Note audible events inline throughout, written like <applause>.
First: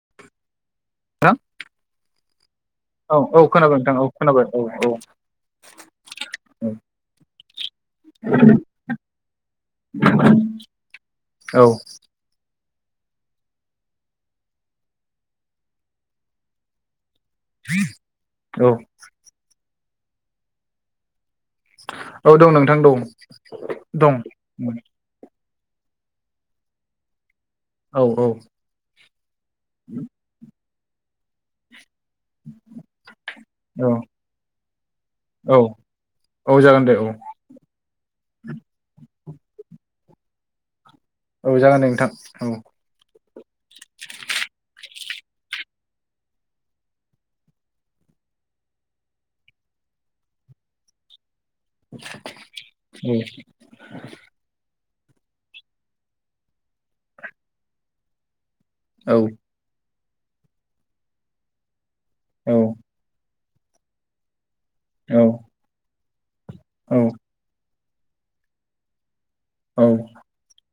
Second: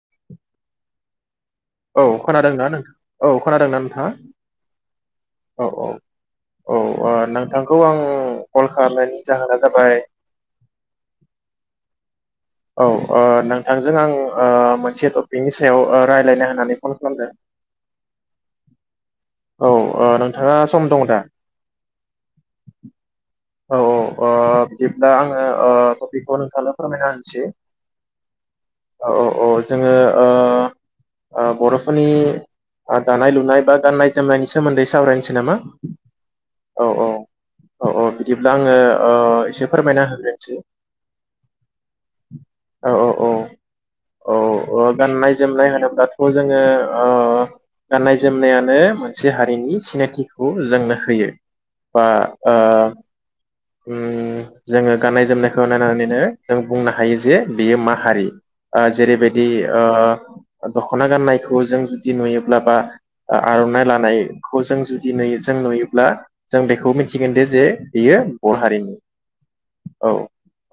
<inaudible> <unintelligible> औ खोनादोंना नोंथ औ खोनादोंना खोनाबाय नोंथां औ खोनाबाय औ औ नोंथाङा औ औ औ नोंथांखौ आं कल खालामनायनि जाहोना जाबाय औ औ ओ नोंथांजों आं ओ मोनसे टपिकनि सायाव ओ रायलायनो होननानै फन खालामदों। औ औ ओ नोंथाङा सम दं दा? औ दं नोंथां दं। औ औ दं ओ बिब दा आं ओ टपिकखौ नोंथांनो फोरमायना होनोसै। औ औ औ औ अ जोङो ओ ओ बर'फोरनि दानाय लुनाय बा औ गाननाय जोमनायनि सोमोन्दै सावरायनोसै नामा औ औ औ औ औ दा आङो ओ एसे फोर फोरमायना होग्रोनोसै। औ जागोन दे नोंथां औ। औ औ गाननाय जोमनाय होनोब्लाथ' जोङो ओ गाननाय जोमनायानो मोनसे हारिनि सिनायथिखौ जोंनो होयो। बा ओ उम जोङो गाननाय जोमनायखौ नायनानैनो जों बुंनो हायो जे बेयो मा हारि ओ औ जेरैबायदि ओ दखना गाननायखौ जों बिदि नुयोब्ला बा आ आरनाइ लानाय खौ जों जुदि औ नुयो जों नुयोब्ला जों बेखौ औ मिथिगोन दे जे बियो बर' हारिनि औ।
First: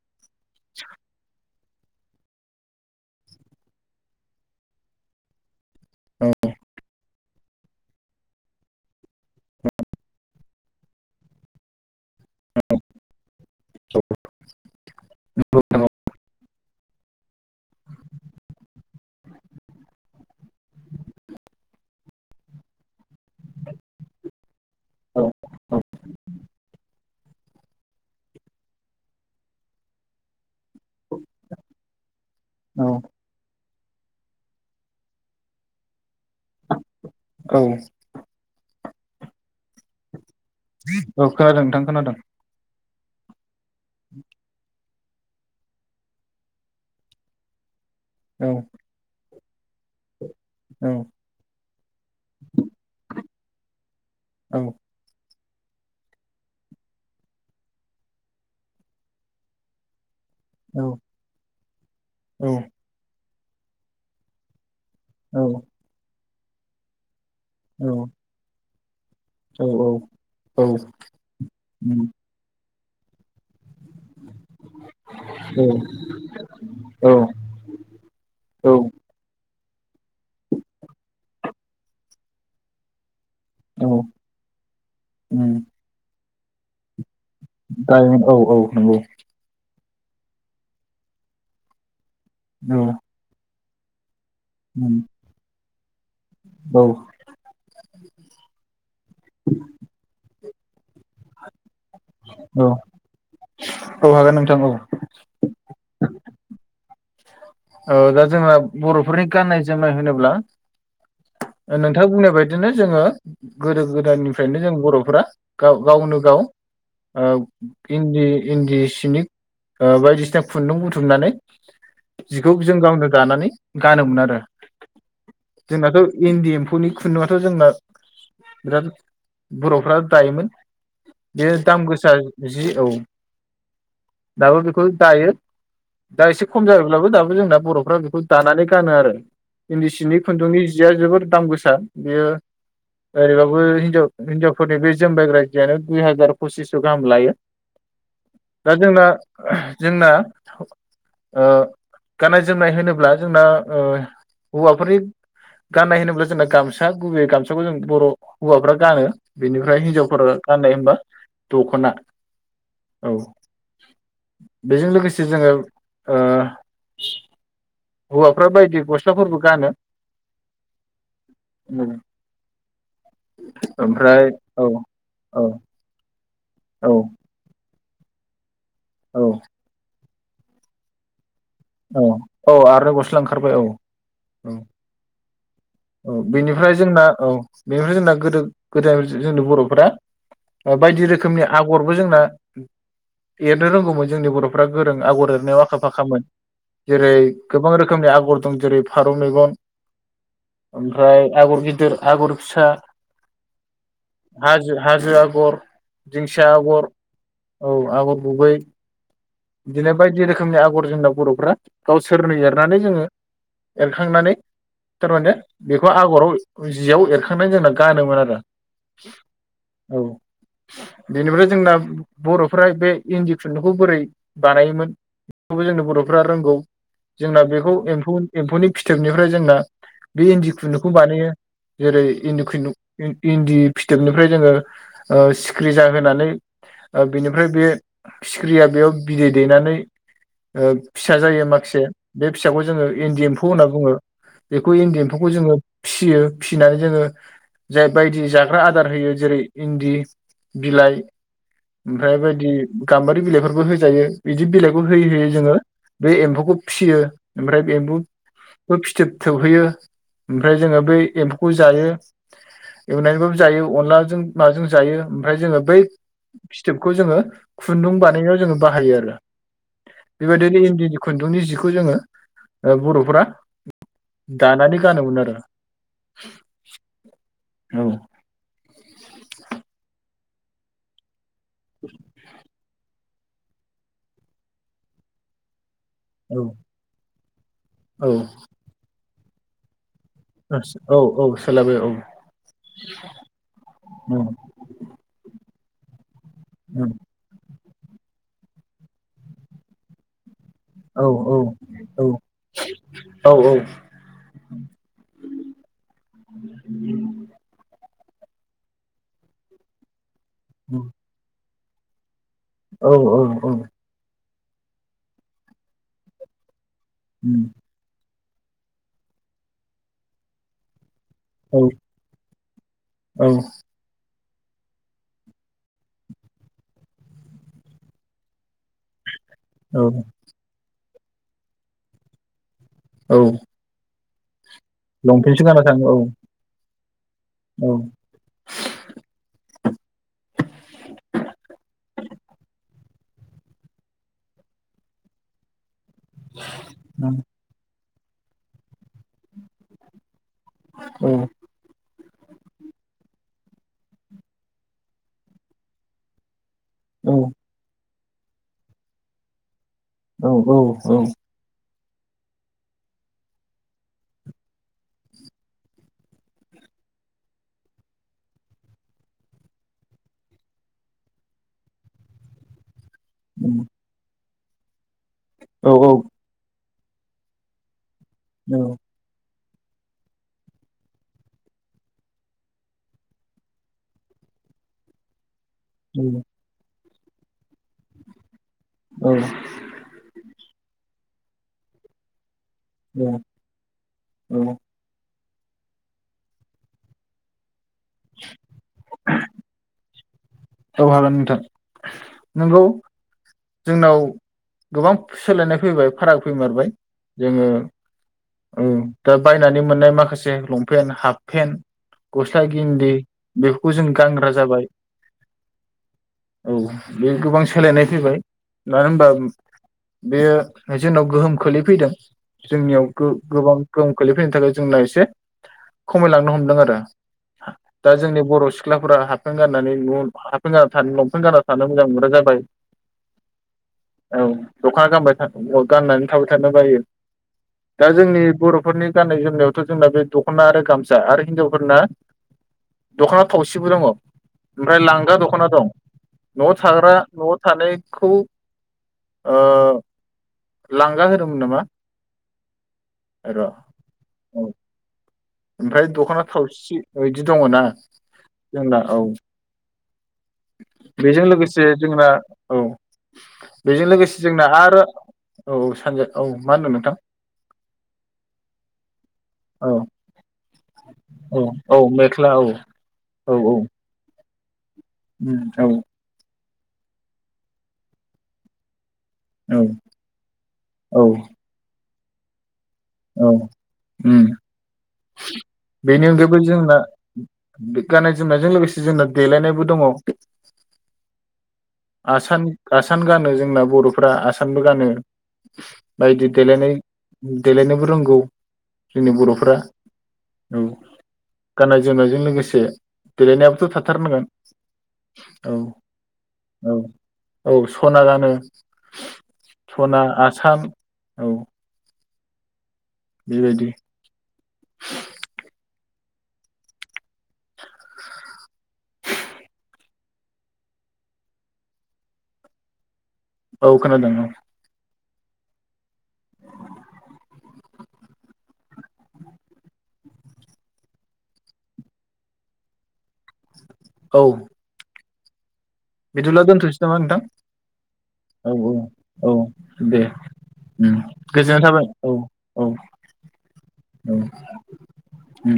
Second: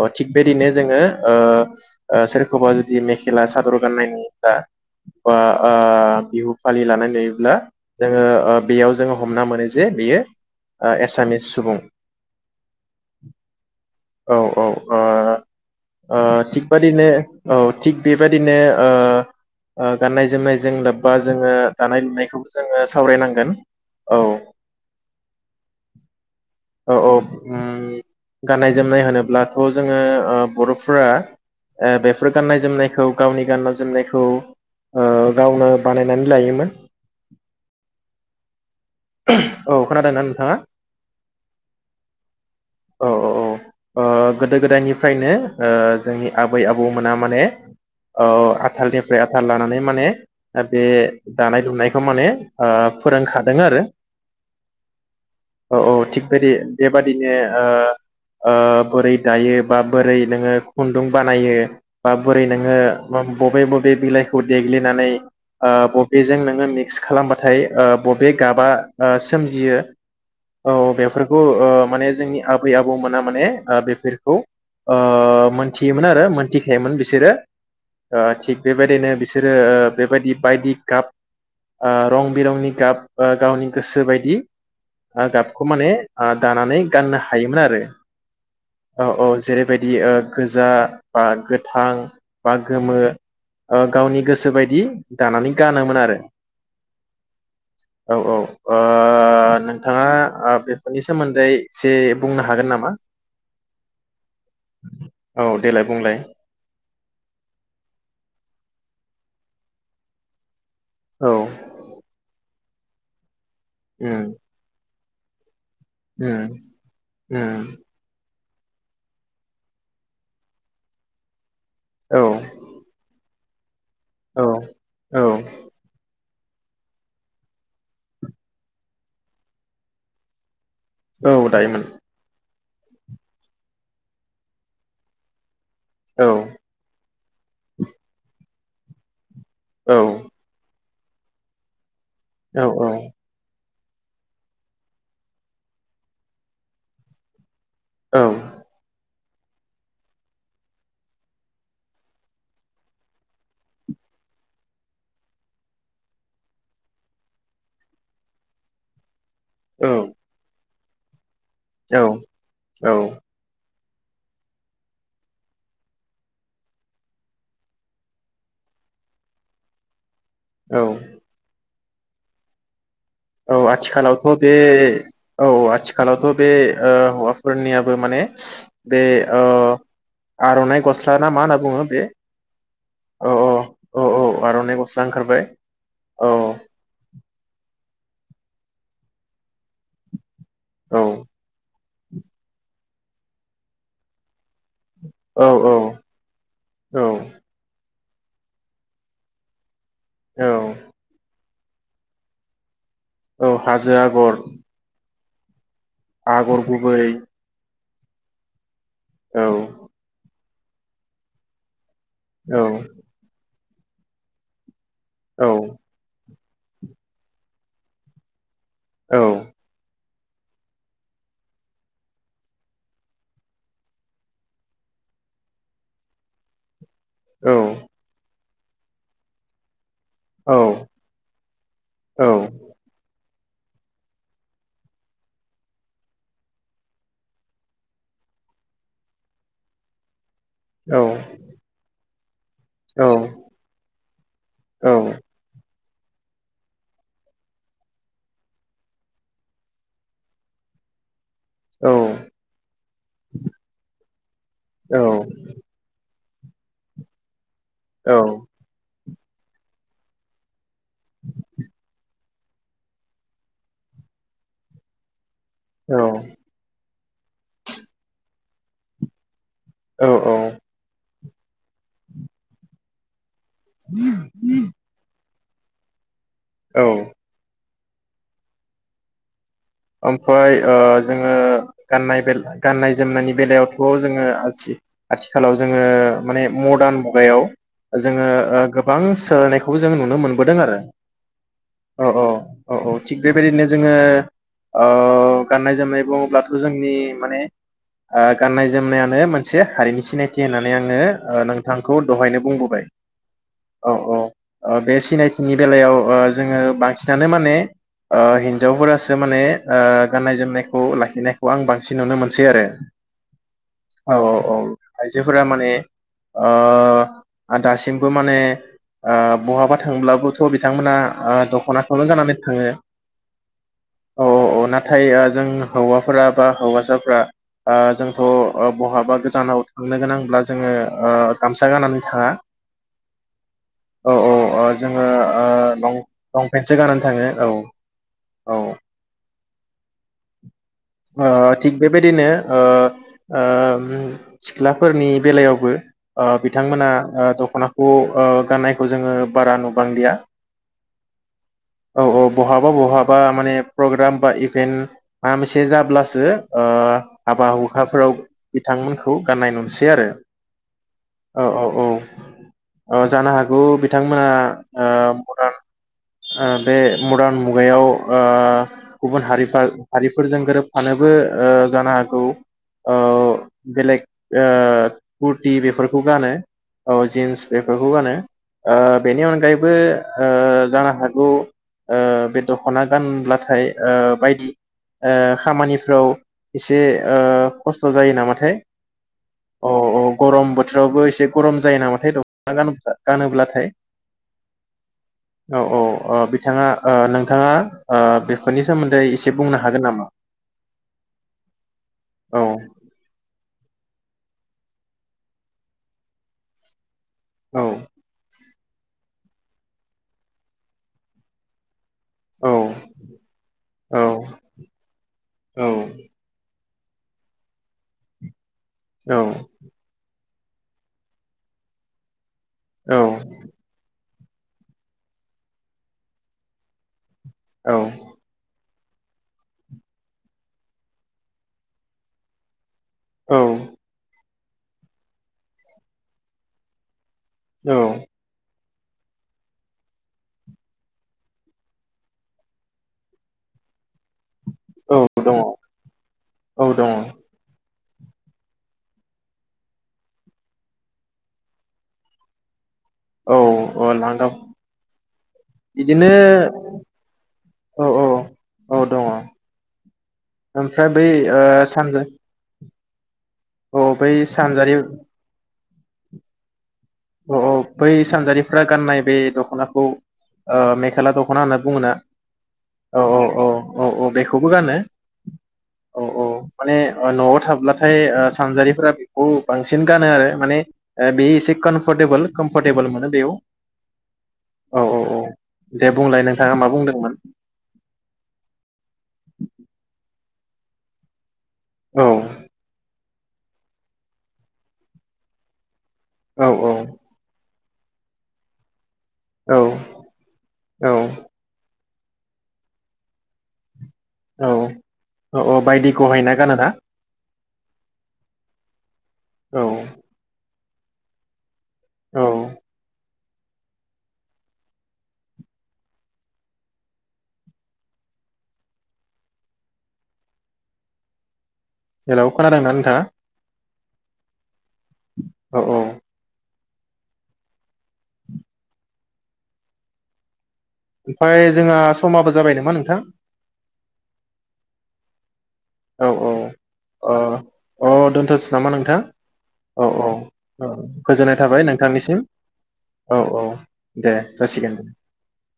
अ थिग बेदिनो जोङो ओ ओ सोरखौबा जुदि मेखेला सादर गान्नाय नुयोब्ला बा आ बिहु फालि लानाय नुयो अब्ला जोङो बेयाव जोङो हमना मोनो जे बेयो एसामिस सुबुं। औ औ ओ ओ। थिग बादिनो औ थिग बेबादिनो ओ ओ गाननाय जोमनायजों लोब्बा जोङो दानाय लुनायखौबो जोङो सावरायनांगोन औ। औ औ। औ औ ओ गाननाय जोमनाय होनोब्लाथ जोङो ओ बर बरफोरा ओ बेफोर गाननाय औ जोमनायखौ गावनि गानना जोमनायखौ ओ गावनो बानायनानै लायोमोन <unintelligible> औ खोनादों ना नोंथाङा औ खोनादों नोंथां खोनादों औ औ औ ओ गोदो गोदायनि फ्रायनो ओ जोंनि आबै आबौमोना माने ओ औ आथालनिफ्राय धार लानानै माने बे औ दानाय लुनायखौ माने ओ फोरोंखादों आरो औ औ औ थिग बदि बेबादिनो ओ ओ बोरै दायो बा बोरै नोङो औ खुन्दुं बानायो बा बोरै औ नोङो बबे बबे बिलाइखौ देग्लि देनानै ओ बबे बेजों नोङो मिक्स खालामबा नाथाय ओ बबे गाबा ओ‌ सोमजियो औ बेफोरखौ ओ माने जोंनि आब बै आबौ मोना माने ओ‌ बेफोरखौ ओ मोनथियोमोन आरो मोनथिखायोमोन औ बिसोरो ओ थिग औ बेबायदिनो बिसोरो ओ बेबायदि बायदि गाब ओ रं बिरंनि गाब ओ गाब गोसोबायदि ओ गाबखौ माने ओ दानानै गाननो हा फ्राय औ औ नंगौ बेबादि ओ गोजा बा गोथां बा गोमो ओ गावनि गोसो बायदि दानानै गानोमोन आरो औ औ औ ओ <unintelligible> बेनि सोमोन्दै एसे बुंनो औ हागोन नामा औ हागोन नोंथां औ औ देलाय बुंलाय औ दा जोंना बरफोरनि गान्नाय जोमनाय होनोब्ला औ नोंथां बुंनाय बा बिदिनो जोङो गोदो उम गोदायनिफ्रायनो जों बर' फोरा ग-गावनो गाव उम ओ उम इन्दि इन्दि सिनिक ओ बायदिसिना खुन्दुं बुथुमनानै औ जिखौ जों गावनो दानानै गानोमोन आरो। औ औ जोंनाथ' इन्दि एम्फौनि खुन्दुआथ' जोंना बिराद बर'फोरा दायोमोन। औ बे दायोमोन दाम गोसा जि औ दाबो बेखौ दायो। दा औ एसे खम जा दाबो जोंना बर'फ्रा बेखौ दा खानानै गानो आरो इन्दि औ सिनि खुन्दुंनि जिया जोबोर दाम गोसा। बेयो औ ओरैबाबो हिनजावफोरनि बे जोमबायग्रा जियानो दुइ हाजार पसिस्स' गाहाम लायो। औ दा जोंना जोंना ओ गान्नाय जोमनाय होनोब्ला जोंना ओ हौवाफोरनि गान्नाय होनोब्ला जोंना गामसा गुबै गामसाखौ जों बर' हौवाफ्रा गानो। बिनिफ्राय औ हिनजावफोर गान्नाय होमबा दख'ना औ औ। बेजों लोगोसे जोङो ओ हौवाफोरा बायदि गस्लाफोरबो गानो। औ। औ ओमफ्राय आथिखालावथ बे औ औ आथिखालावथ बे औ ओ हौवाफोरनिया बो माने बे औ ओ आर'नाइ गस्ला ना मा होनो बुङो औ बे औ आर'नाइ गस्ला औ औ ओंखारबाय औ औ आर'नाइ गस्ला ओंखारबाय। औ बेनिफ्राय जोंना औ । बेनिफ्राय जोंना गोदो-गोदाय जोंनि बरफोरा औ बायदि रोखोमनि आगर बयबो जोंना रोंगौमोन जोंनि बरफोरा गोरों आगर औ एरनायाव औ आखा-फाखामोन औ जेरै गोबां रोखोम गोबां रोखोमनि आगर दं जेरै फारौ मेगन औ ओमफ्राय आगर गिदिर आगर फिसा। औ हाजो आगर गर आगर गुबै औ आगरगुबै। औ दिनो बायदि रोखोम रोखोमनि आगर जोंना बरफोरा गावसोरनो औ एरनानै जोङो एरखांनानै थारमाने औ बेखौ आगराव जियाव एरखांनानै जोंना गानोमोन आरो औ औ बेनिफ्राय जोंना बरफ्रा बे इन्दि खुन्दुंखौ बोरै बानायोमोन बेखौबो जोंनि बरफ्रा रोंगौमोन। जोंना औ बेखौ एम्फौ एम्फौनि फिथोबनिफ्राय जोंना बे औ इन्दि औ खुन्दुंखौ बानायो जेरै इन्दि खुन्दुंफोरखौ इन्दि फिथोबनिफ्राय जोङो ओ सिखिरि जाहोनानै ओ बिनिफ्राय बे सिखिरिया बेयाव बिदै दैनानै ओ फिसा जायो माखासे बे फिसाखौ जोङो इन्दि एम्फौ होनना बुङो बेखौ औ इन्दि एम्फ फियो फिनानै जोङो जाय बायदि जाग्रा आदार होयो जेरै इन्दि बिलाइ ओमफ्राय बायदि गाम्बारि बिलाइफोरबो होजायो बिदि बिलाइखौ औ होयै होयै जोङो बै एम्फौ खौ फियो ओमफ्राय <unintelligible> फिथोब थोब हैयो। ओमफ्राय जोङो बै एम्फौखौ जायो। एवनानैबाबबो जायो अनलाजों माजों जायो। ओमफ्राय जोङो बै फिथोब। बेखौ जोङो खुन्दुं बानायनायाव जोङो बाहायो आरो। औ बिबा <inaudible> खुन्दुंनि जिखौ जोङो ओ बर' फोरा। <unintelligible> गानोमोन आरो। औ। औ <unintelligible> ओमफाय ओ जों। ओ गानाय <inaudible> गानाय जोमनायनि बेलायावथ‌ जोङो आथि आथिखालाव जोङो माने मोडर्न मुगायाव औ जोंङो ओ गोबां सोलायनायखौ <inaudible> जों नुनो मोनबोदों आरो औ औ औ सोलाबाय औ औ औ औ थिख बेबायदिनो जोङो औ औ गाननाय जोमनाय <inaudible> अब्लाथ जोंनि माने। ओ गाननाय जोमनायानो मोनसे हारिनि सिनाय <inaudible> थि होननानै आङो औ ओ नोंथांखौ औ दहायनो बुंबोबाय औ औ औ ओ बे सिनायथिनि बेलायाव ओ जोङो बांसिनानो माने अ हिन्जावफोरा माने ओ गाननाय जोमनायखौ लाखिनाय खौ आं बांसिन नुनो मोन सै आरो औ औ औ औ औ। औ आइजोफोरा माने ओ। उम, ओ दासिम- बोमाने ओ बहाबा थांब्लाबोथ बिथांमोना। औ दखनाखौल गानानै थाङो। औ औ औ औ नाथाय जों हौवाफोरा बा हौवासाफोरा ओ जोंथ ओ बहाबा। भुटानाव औ थांनो गोनांब्ला जोङो। ओ गामसा गाननानै थाङा। औ। औ औ। अ जोङो लंपेन्टसो ओ गानना थाङो लं औ लंपेन्टसो गानानानै थाङो औ। औ। <inaudible> ओ थिग बेबायदिनो ओ ओ बि सिख्लाफोरनि बेलायावबो ओ बिथांमोना ओ दखना खौ ओ गाननायखौ जोङो बारा नुबांलिया ओम औ औ बहाबा बहाबा माने प्रग्राम बा इभेन्ट मा मोनसे जाब्लासो ओ हाबा हुखा फोराव बिथांमोनखौ गाननाय नुनोसै औ औ औ ओ जानो हागौ बिथांमोना ओ मडान बे मडान मुगायाव ओ गुबुन हारिफ्रा हारिफोरजों गोरोबफानोबो ओ जानो हागौ। ओ बेलेग ओ कुरटि औ औ बेफोरखौ गानो औ जिन्स बेफोर खौ गानो ओ बेनि अनगायै बो ओ जानो हागौ ओ बे दखना गानब्लाथाय ओ बायदि ओ खामानिफ्राव एस दे ओ खस्थ जायो नामाथाय औ अ औ गरम बोथोरावबो एस दे गरम जायो नामाथाय द खना गानोब्लाथाय। औ औ औ ओ बिथाङा ओ नोंथाङा ओ बेफोरनि सोमोन्दै एसे बुंनो हागोन नामा? औ हागोन नोंथां औ नोंगौ। जोंनाव गोबां सोलायनाय फैबाय फाराग फैमारबाय जोङो औ औ दा बायनानै मोननाय माखासे लंपेन्ट हाफ पेन्ट गस्ला औ गिन्दि बेफोरखौ जों औ गानग्रा जाबाय। औ औ बे गोबां सोलायनाय फैबाय मानो होनबा औ बेयो हाय जोंनाव गोहोम खोलैफैदों। जोंनियाव औ गो-गोबां दं गोलैफैनो थाखाय जोंना एसे खमायलांनो हमदों आरो औ दा जोंनि बर' सिख्लाफोरा हाप फेन्थ गाननानै न' हाफेन गाना थानो लंफेन गाना थानो मोजां मोनग्रा जाबाय औ औ दखना गानबाय था गाननानै थाबाय थानो बायो दा जोंनि बर' फोरनि गान्नाय जोमनायावथ जोंना बे दखना आरो गामसा आरो हिनजावफोरना दखना थावसिबो दङ ओमफ्राय औ लां दङ दखना दं नआव औ दङ थाग्रा नआव था <unintelligible> ओ लांगा होनोमोन नामा? औ र' ओ लांगा औ ओमफ्राय दखना थावसि इदि दङ ना औ औ जोंना औ ओमफ्राय बै बेजों ओ लोगोसे सानजा जोंना औ औ बेजों बै लोगोसे जोंना सानजारि आरो औ सानजा औ मा होनो नोंथां? औ औ बै सानजारिफ्रा गाननाय बे औ दखनाखौ ओ मेखोला औ दखना होनना औ बुङो ना मेख्ला औ औ औ औ औ औ बेखौबो गानो। उम औ माने नआव थाब्लाथाय ओ सानजारिफोरा औ बांसिन गानो आरो माने ओ औ बेयो एसे कन फरदेबोल खोम औ उम औ औ औ दे बेनि बुंलाय अनगायैबो नोंथाङा मा जोंना बुंदोंमोन बि गाननाय जोमनायजों लोगोसे जोंना देलायनायबो दङ। औ आसान आ सान गानो जोंना बरफ्रा आसानबो गानो बायदि औ औ देलायनाय उम देलायनोबो रोंगौ जोंनि बरफ्रा औ औ गाननाय जोमनायजों लोगोसे देलायनायाबोथ था औ ओ औ बायदि गहायना गानो ना औ औ सना गानो औ सना आसान। औ। औ। बेबायदि। हेल खोनादोंना नोंथाङा। औ खोनादों औ। औ औ। ओमफाय जोंहा समाबो जाबाय नामा नोंथां। औ। औ औ बिदिब्ला दोनथसै नामा अ नोंथां अ दोनथ'सै नामा औ नोंथां औ औ दे उम गोजोननाय थाबाय औ औ दे औ जासिगोन दे उम।